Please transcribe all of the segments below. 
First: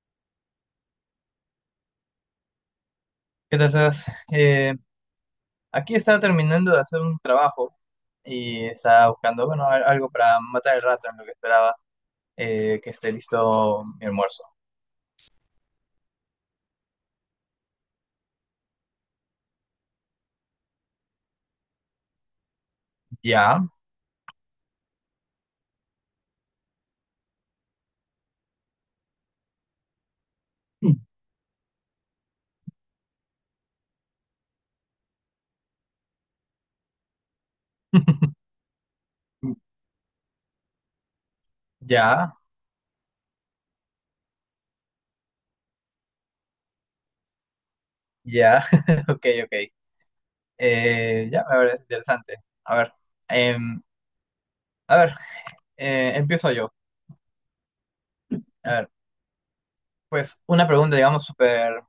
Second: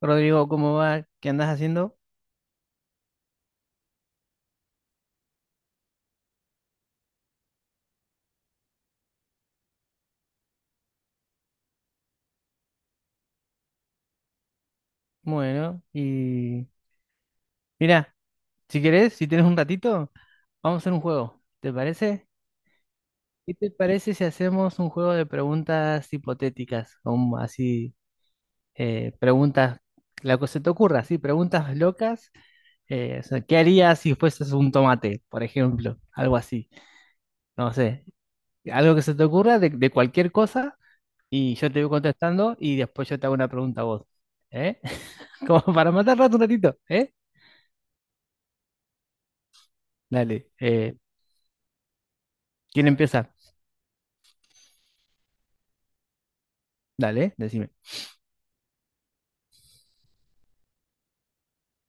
Rodrigo, ¿cómo va? ¿Qué andas haciendo? ¿Qué tal, Sebas? Eh, aquí estaba terminando de hacer un trabajo y estaba buscando, bueno, algo para matar el rato en lo que esperaba que esté listo mi almuerzo. Bueno, y mira, si querés, si tienes un ratito, vamos a hacer un juego. ¿Te parece? ¿Qué Ya. te parece si hacemos un juego de preguntas hipotéticas? Como así, preguntas, lo que se te ocurra, sí, preguntas locas. O sea, ¿qué harías si fueses un tomate, por ejemplo? Algo así, no sé. Algo que se te ocurra de cualquier cosa. Y yo te voy Ya, contestando y después yo te hago una pregunta a vos. ¿Eh? Como para matar rato un ratito, ¿eh? ya. Ok, ok. Dale. Ya, me parece interesante. A ¿Quién ver, empieza? em, a ver, empiezo yo. Dale, decime. A ver, pues una pregunta, digamos, súper,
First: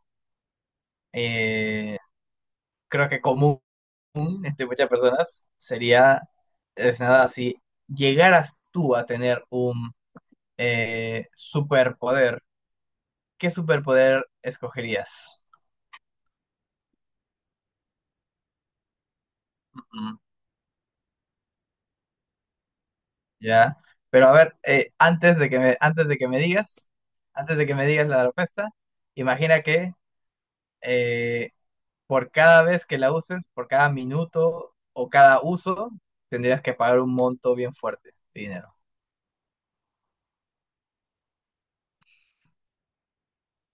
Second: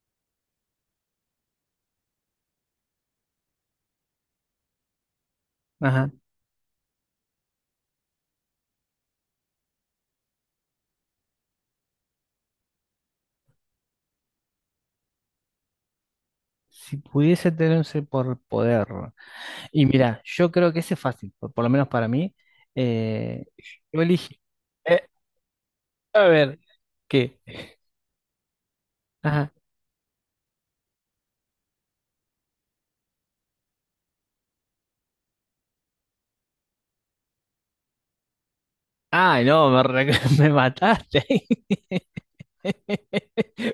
eh, creo que común entre muchas personas Ajá. sería, es nada, si llegaras tú a tener un superpoder, ¿qué superpoder escogerías? Si pudiese tener un superpoder. Y Ujú. mira, yo creo que ese es fácil, por lo menos para mí. Eh, ¿Ya? yo Pero a elige. ver, eh, antes de que me, antes de a que me ver, digas, ¿qué? antes de que me digas la respuesta, Ajá. imagina que eh, por cada vez que la uses, por cada minuto o cada uso, tendrías que pagar un monto bien fuerte de dinero. Ay, no, me, me mataste.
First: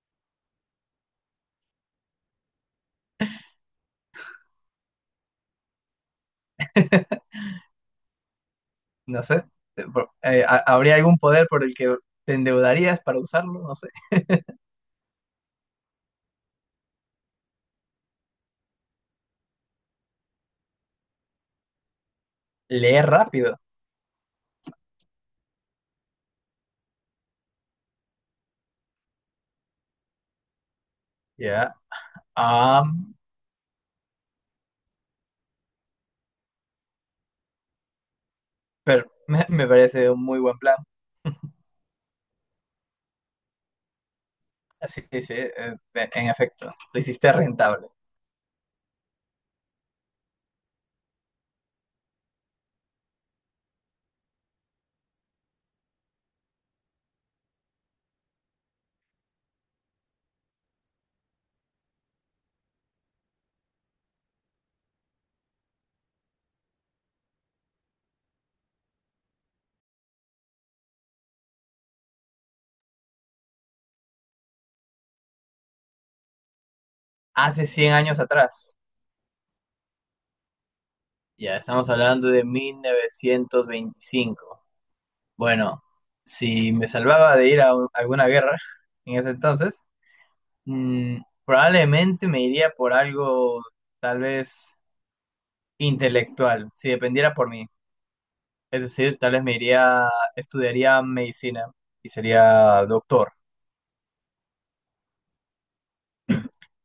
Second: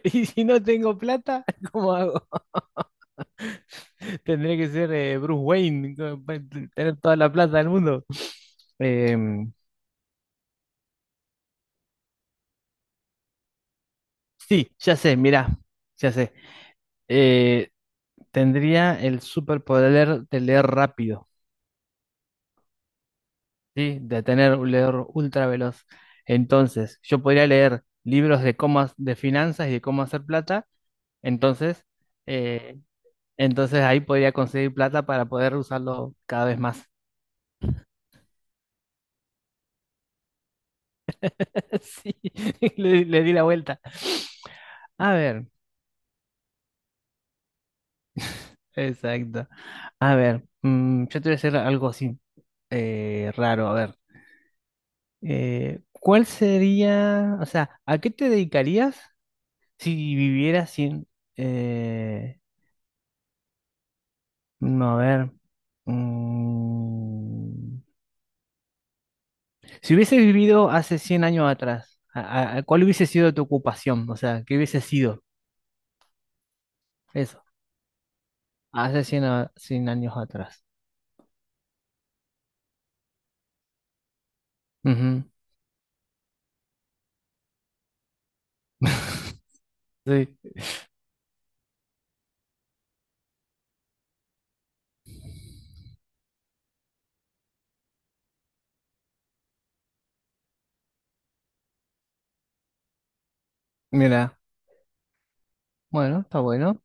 Y si no tengo plata, ¿cómo hago? Tendría que ser Bruce Wayne, tener toda la plata del mundo. No sé. Em, ¿Habría algún poder por el que te endeudarías para usarlo? No sé. sí, ya sé, mirá, ya sé. Eh, Tendría el superpoder de leer rápido, Leer rápido. ¿sí? De tener un leer ultra veloz. Entonces, yo podría leer libros de cómo, de finanzas y de cómo hacer plata. Ya. Entonces, eh, Am, entonces, ahí podría conseguir plata para poder usarlo cada vez más. pero me parece un muy buen plan. Sí, le di la vuelta. Así A que sí, ver. En efecto, lo hiciste rentable. Exacto. A ver, yo te voy a hacer algo así raro. A ver, ¿cuál sería, o sea, a qué te dedicarías si vivieras sin, eh, no, a ver, mm, si hubieses vivido hace 100 años atrás, ¿cuál hubiese sido tu ocupación? O sea, ¿qué hubiese sido eso? Hace 100 años atrás. Hace 100 años atrás. Ya, estamos hablando de 1925. Ujú. Bueno, si me salvaba de ir a alguna guerra en ese entonces, Sí, mm, probablemente me iría por algo tal vez intelectual, si dependiera por mí. Es decir, tal vez me iría, estudiaría medicina y sería doctor. mira, bueno, está bueno.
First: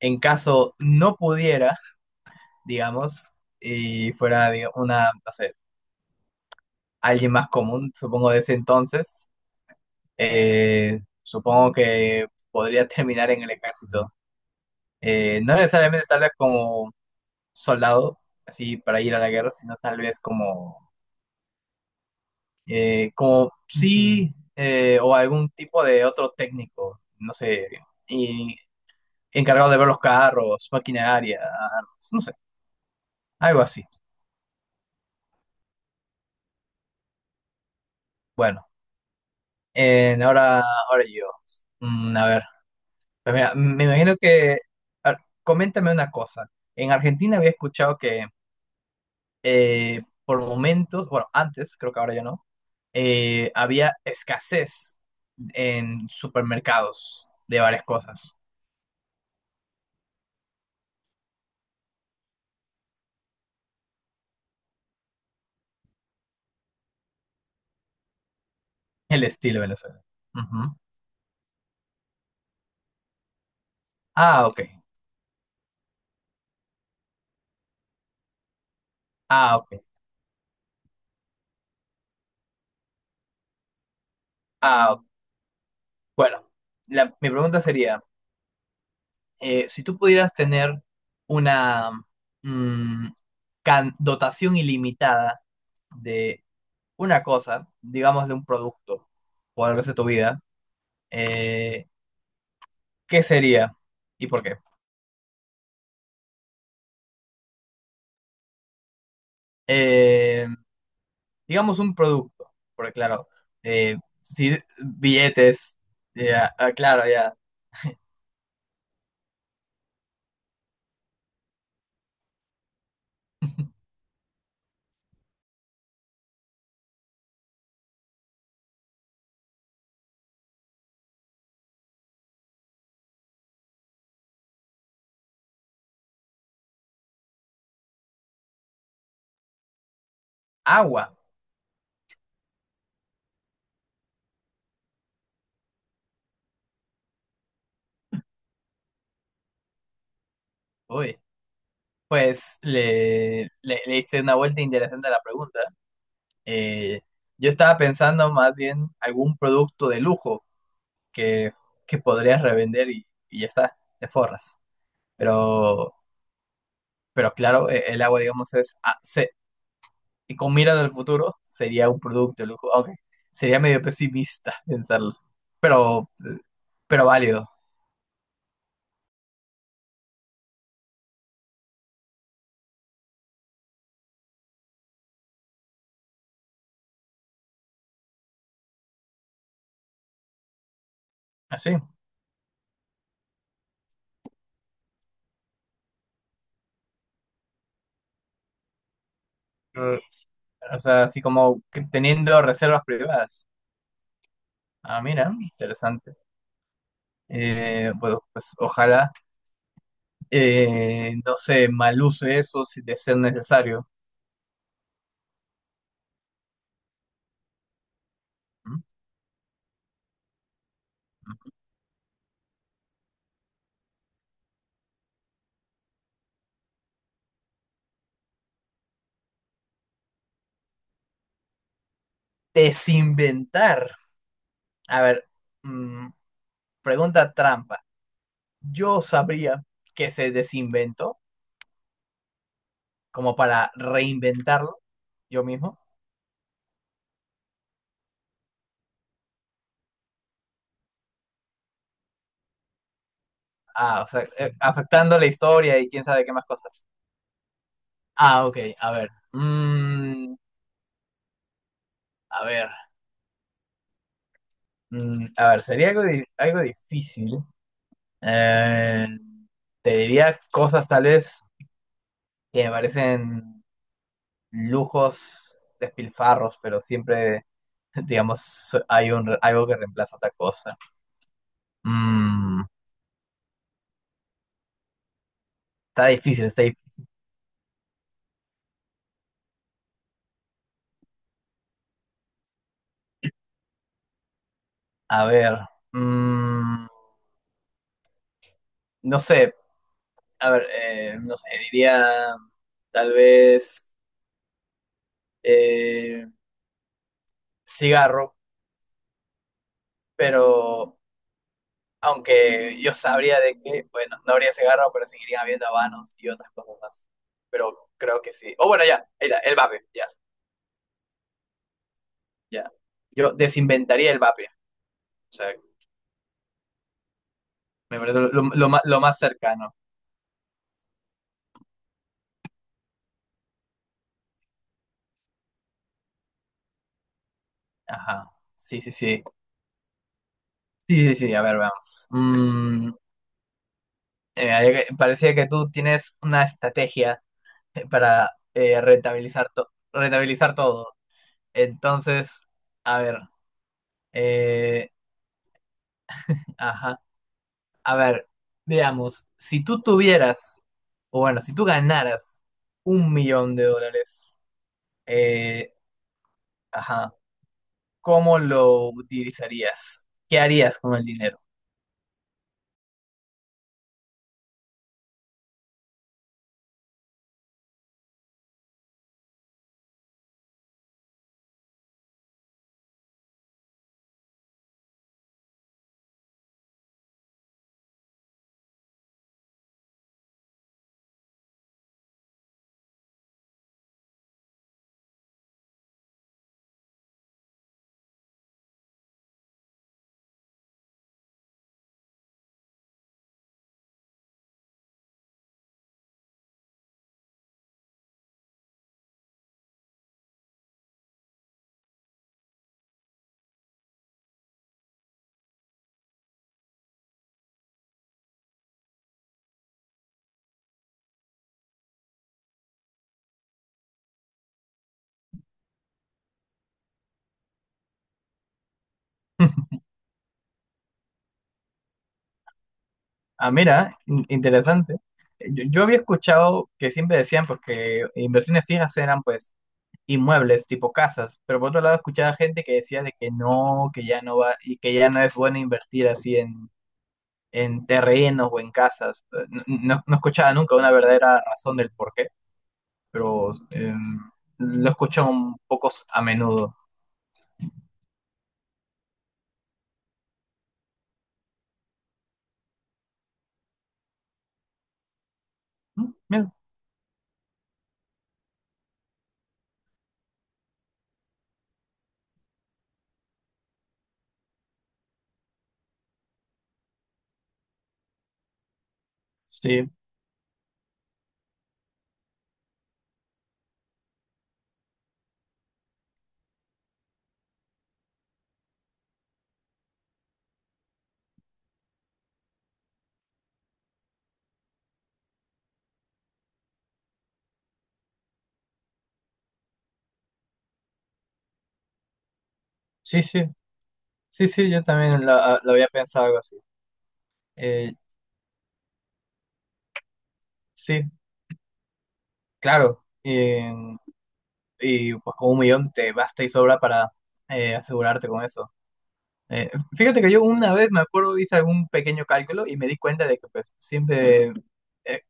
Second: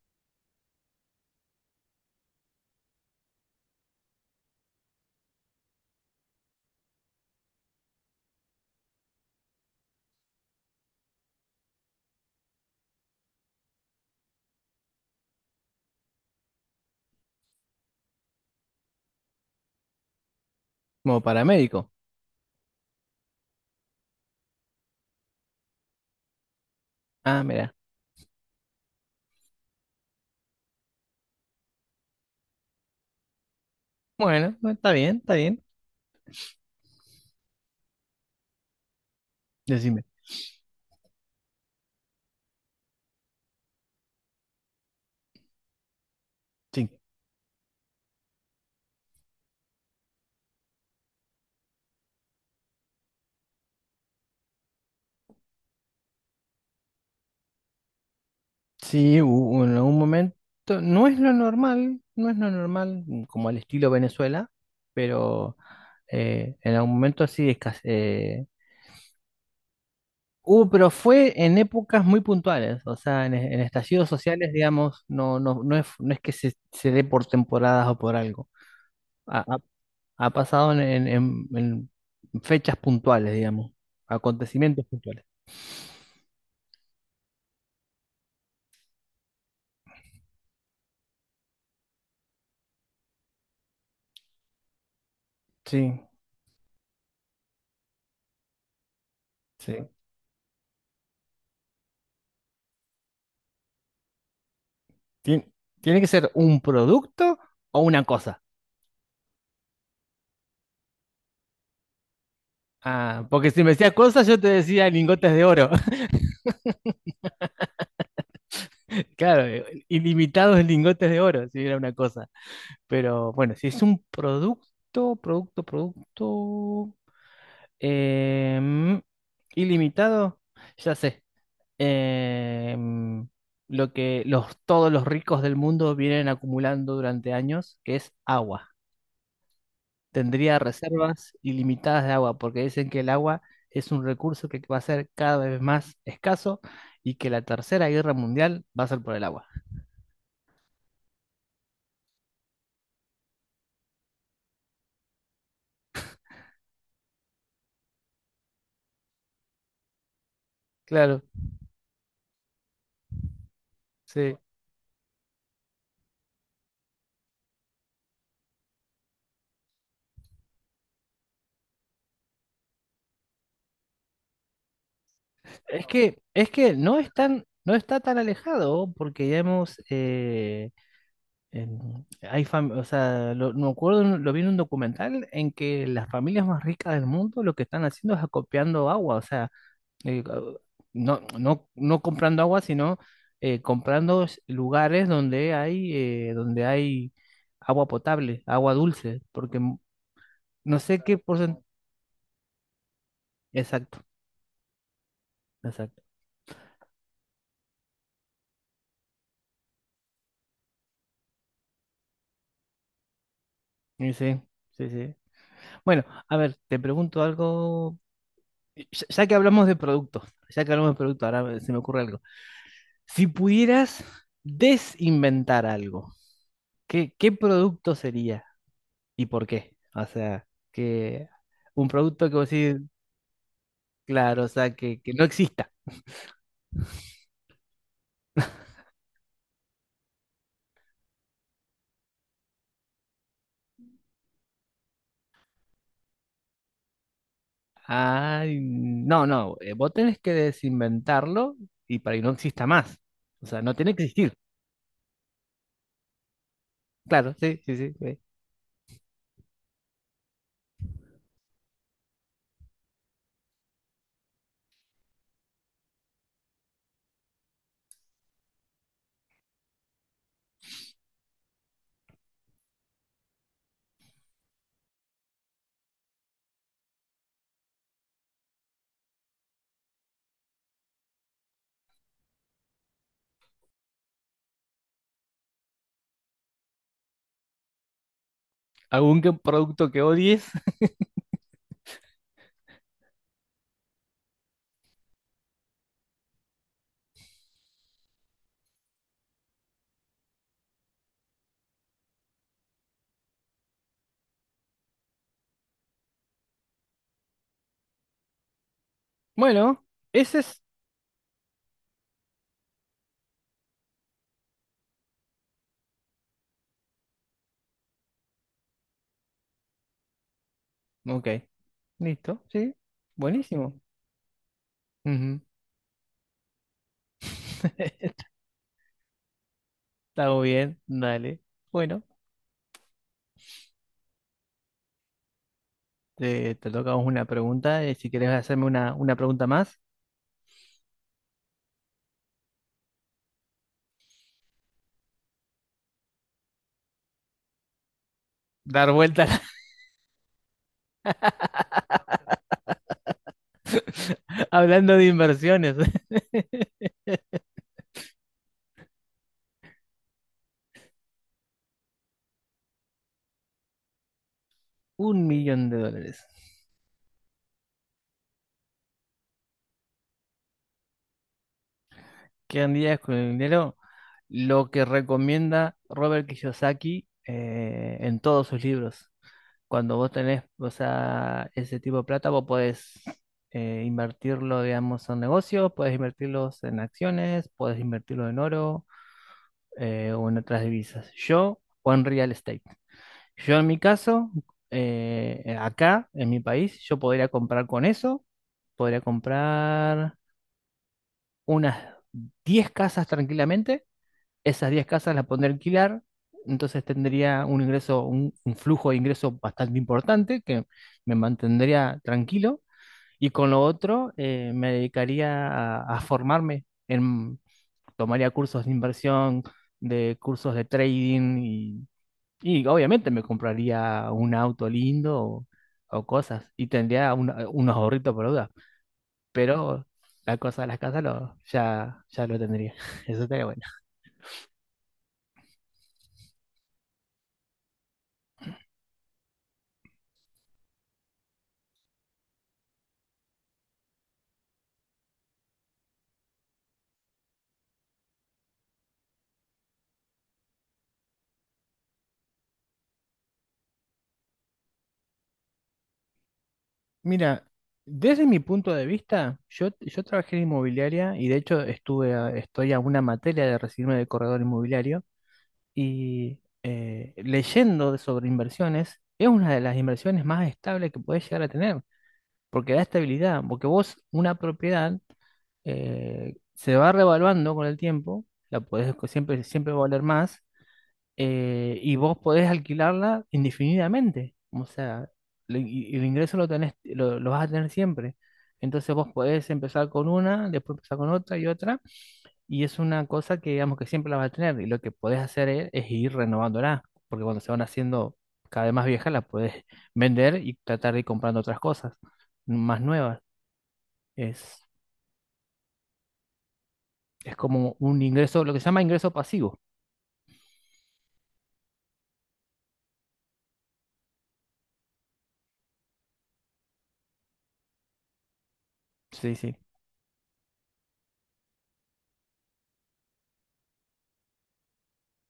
En caso no pudiera, digamos, y fuera una, no sé, alguien más común, supongo de ese entonces, supongo que podría terminar en el ejército. No necesariamente tal vez como soldado, así para ir a la guerra, sino tal vez como, Como paramédico. eh, como sí, o algún tipo de otro técnico, no Ah, sé, mira. encargado de ver los carros, maquinaria, armas, no sé, algo así. Bueno, bueno, está bien, está bien. Bueno, Decime. en- ahora, ahora yo. A ver, pues mira, me imagino que, a ver, coméntame una cosa. Sí, En Argentina había escuchado que por momentos, bueno, antes, creo que ahora ya no, había escasez en supermercados de varias cosas. sí, en algún momento. No es lo normal, no es lo normal, como al estilo Venezuela, pero en algún momento sí El estilo Venezuela. hubo, Ujú. pero fue en épocas muy puntuales, o sea, en estallidos Ah, sociales, ok. digamos, no, no, no es que se dé por temporadas o por algo. Ha, Ah, ha- ok. Ha pasado en fechas puntuales, digamos, acontecimientos Ah, ok. puntuales. Bueno, mi pregunta sería... si tú pudieras tener una mm, dotación ilimitada Sí, de una cosa, digamos de un producto, por sí. el resto de tu vida, eh, ¿qué sería y por qué? Tien- Tiene que ser un producto o una cosa. Eh, digamos un producto, porque Ah, claro, porque si me decías cosas, yo te si decía lingotes de oro. billetes, ya, ah, ah, claro, ya. Claro, ilimitados en lingotes de oro, si era una cosa. Pero bueno, si es un producto, producto, producto, em, ilimitado, ya sé. Em, lo que todos los ricos del mundo vienen acumulando durante años, que es agua. Tendría Agua, reservas ilimitadas de agua, porque dicen que el agua es un recurso que va a ser cada vez más escaso y que la Tercera Guerra Mundial va a ser por el agua. uy. Pues le hice una vuelta interesante a la pregunta. Eh, yo estaba pensando más bien algún producto de lujo Claro, que, que podrías revender y ya está, te sí. forras. Pero, pero claro, el agua, digamos, es... y con mira del futuro, sería un producto de lujo. Aunque sería medio pesimista pensarlo. Es Pero, que, es que pero válido. no está tan alejado, porque ya hemos, hay o sea, me acuerdo, lo vi en un documental en que las familias más ricas del mundo lo que están haciendo es acopiando agua, o sea, eh, no, no, Así. no comprando agua, sino comprando lugares donde hay agua potable, agua dulce, porque Mm, no O sé sea, qué así como porcentaje. que teniendo reservas privadas. Exacto, Ah, mira, exacto. interesante. Bueno, pues ojalá. No sé, mal uso de eso si de ser necesario. Y sí, sí, sí. Bueno, a ver, te pregunto algo. ¿Mm? Ya, ya que hablamos de productos, ya que hablamos de productos, ahora se me ocurre algo. Si pudieras desinventar algo, ¿qué producto sería y por qué? O sea, que un producto que vos decís, Desinventar. claro, o sea, que, A que no ver, exista. mm, pregunta trampa. Yo sabría que se desinventó como para reinventarlo yo mismo. Ay, no, no, vos tenés que desinventarlo y para que no exista más. O sea, no tiene Ah, que o sea, existir. Afectando la historia y quién sabe qué más cosas. Claro, sí, sí, sí. Ah, ok, a ver. A ver. A ver, sería algo, algo difícil. Eh, Te diría cosas tal vez que me parecen lujos, despilfarros, pero siempre, digamos, so, hay algo que reemplaza otra cosa. Mm, Está difícil, está difícil. ¿Algún producto que odies? A ver, mm, no sé, a ver, no sé, diría tal vez eh, cigarro, Bueno, ese es... pero aunque yo sabría de que, bueno, no habría cigarro, pero seguirían habiendo habanos y otras cosas más. Pero creo que sí. O bueno, ya, ahí está, el vape, ya, Ok, listo, ya. sí. Yo Buenísimo. desinventaría el vape. O Ujú. sea, me parece lo más cercano. Está muy bien, dale. Bueno, te toca a vos una pregunta. Si querés Ajá. hacerme Sí, sí, una sí. pregunta más, Sí, sí, sí. A ver, vamos. Ahí parecía que tú tienes una estrategia para dar vuelta rentabilizar, rentabilizar todo. Entonces, a ver. eh, hablando de inversiones. ajá. A ver, veamos. Si tú tuvieras, o bueno, si tú ganaras 1 millón de dólares, Un millón eh, de dólares. ajá, ¿cómo lo utilizarías? ¿Qué harías con el dinero? Quedan días con el dinero, lo que recomienda Robert Kiyosaki en todos sus libros. Cuando vos tenés, o sea, ese tipo de plata, vos podés invertirlo, digamos, en negocios, podés invertirlos en acciones, podés invertirlo en oro o en otras divisas. O en real estate. Yo en mi caso, acá, en mi país, yo podría comprar con eso, podría comprar unas 10 casas tranquilamente. Esas 10 casas las pondré a alquilar, entonces tendría un ingreso, un flujo de ingreso bastante importante que me mantendría tranquilo y con lo otro me dedicaría a formarme, en, tomaría cursos de inversión, de cursos de trading y obviamente me compraría un auto lindo o cosas y tendría unos ahorritos por duda, pero la cosa de las casas, ya, ya lo tendría. Eso estaría Ah, bueno. mira, interesante. Yo había escuchado que siempre decían, porque inversiones fijas eran pues inmuebles, tipo casas, pero por otro lado escuchaba gente que decía de que no, que ya no va, y que ya no es bueno invertir así en terrenos o en casas. No, no escuchaba nunca una verdadera razón del por qué, pero lo escucho un poco a menudo. Mira, desde mi punto de vista, yo trabajé en inmobiliaria y de hecho estoy a una materia de recibirme de corredor inmobiliario y Mira, leyendo sobre inversiones es una de las inversiones más estables que puedes llegar a tener, porque da estabilidad, porque vos una propiedad se va revaluando con el tiempo, la podés, siempre, siempre va a sí, valer más, y vos podés alquilarla indefinidamente. O sea, el ingreso lo tenés, lo vas a tener siempre. Entonces vos podés empezar con una, después empezar con otra y otra, y es una cosa que digamos que siempre la vas a tener, y lo que podés hacer es ir renovándola, porque cuando se van haciendo cada vez más viejas, las podés vender y tratar de ir comprando otras cosas más nuevas. sí, sí, sí, Es, sí, yo también lo había pensado algo así. es como Eh, un ingreso, lo que se llama ingreso pasivo. sí, claro. Eh, y pues con 1 millón te basta y sobra para asegurarte con eso. Sí, sí. Eh, Fíjate que yo una vez me acuerdo, hice algún pequeño cálculo y me di cuenta de que pues siempre eh,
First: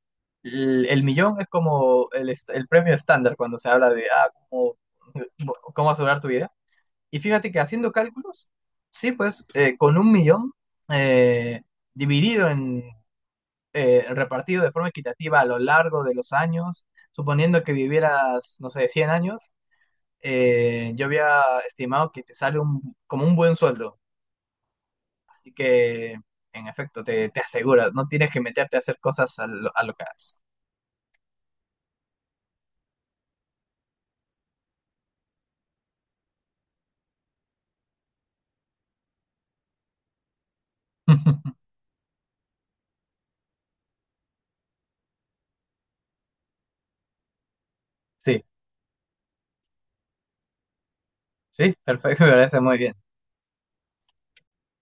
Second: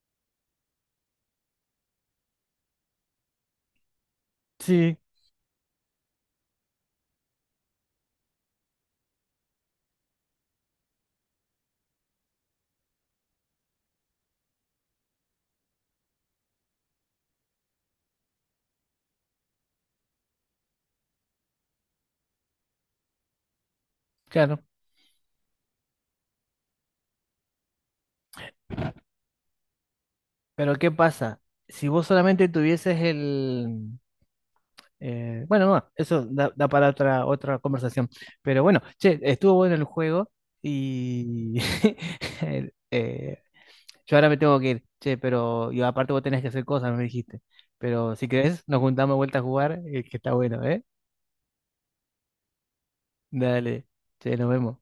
el millón es como el premio estándar cuando se habla de cómo, Sí, cómo asegurar tu vida. Y fíjate que haciendo cálculos, sí, pues con 1 millón eh, dividido repartido de forma equitativa a lo largo de los años, suponiendo que vivieras, no sé, 100 años yo había estimado que te sale como un buen sueldo. claro. Así que, en efecto, te aseguras, no tienes que meterte a hacer cosas a lo que haces. Pero ¿qué pasa? Si vos solamente tuvieses el... Bueno, no, eso da para otra conversación. Pero bueno, che, estuvo bueno el juego y el- eh, yo ahora me tengo que ir. Che, pero y aparte vos tenés que hacer cosas, me dijiste. Pero si Sí, querés, nos juntamos de vuelta a jugar, que está bueno, ¿eh? sí, perfecto, me parece muy bien. Dale, che, nos vemos.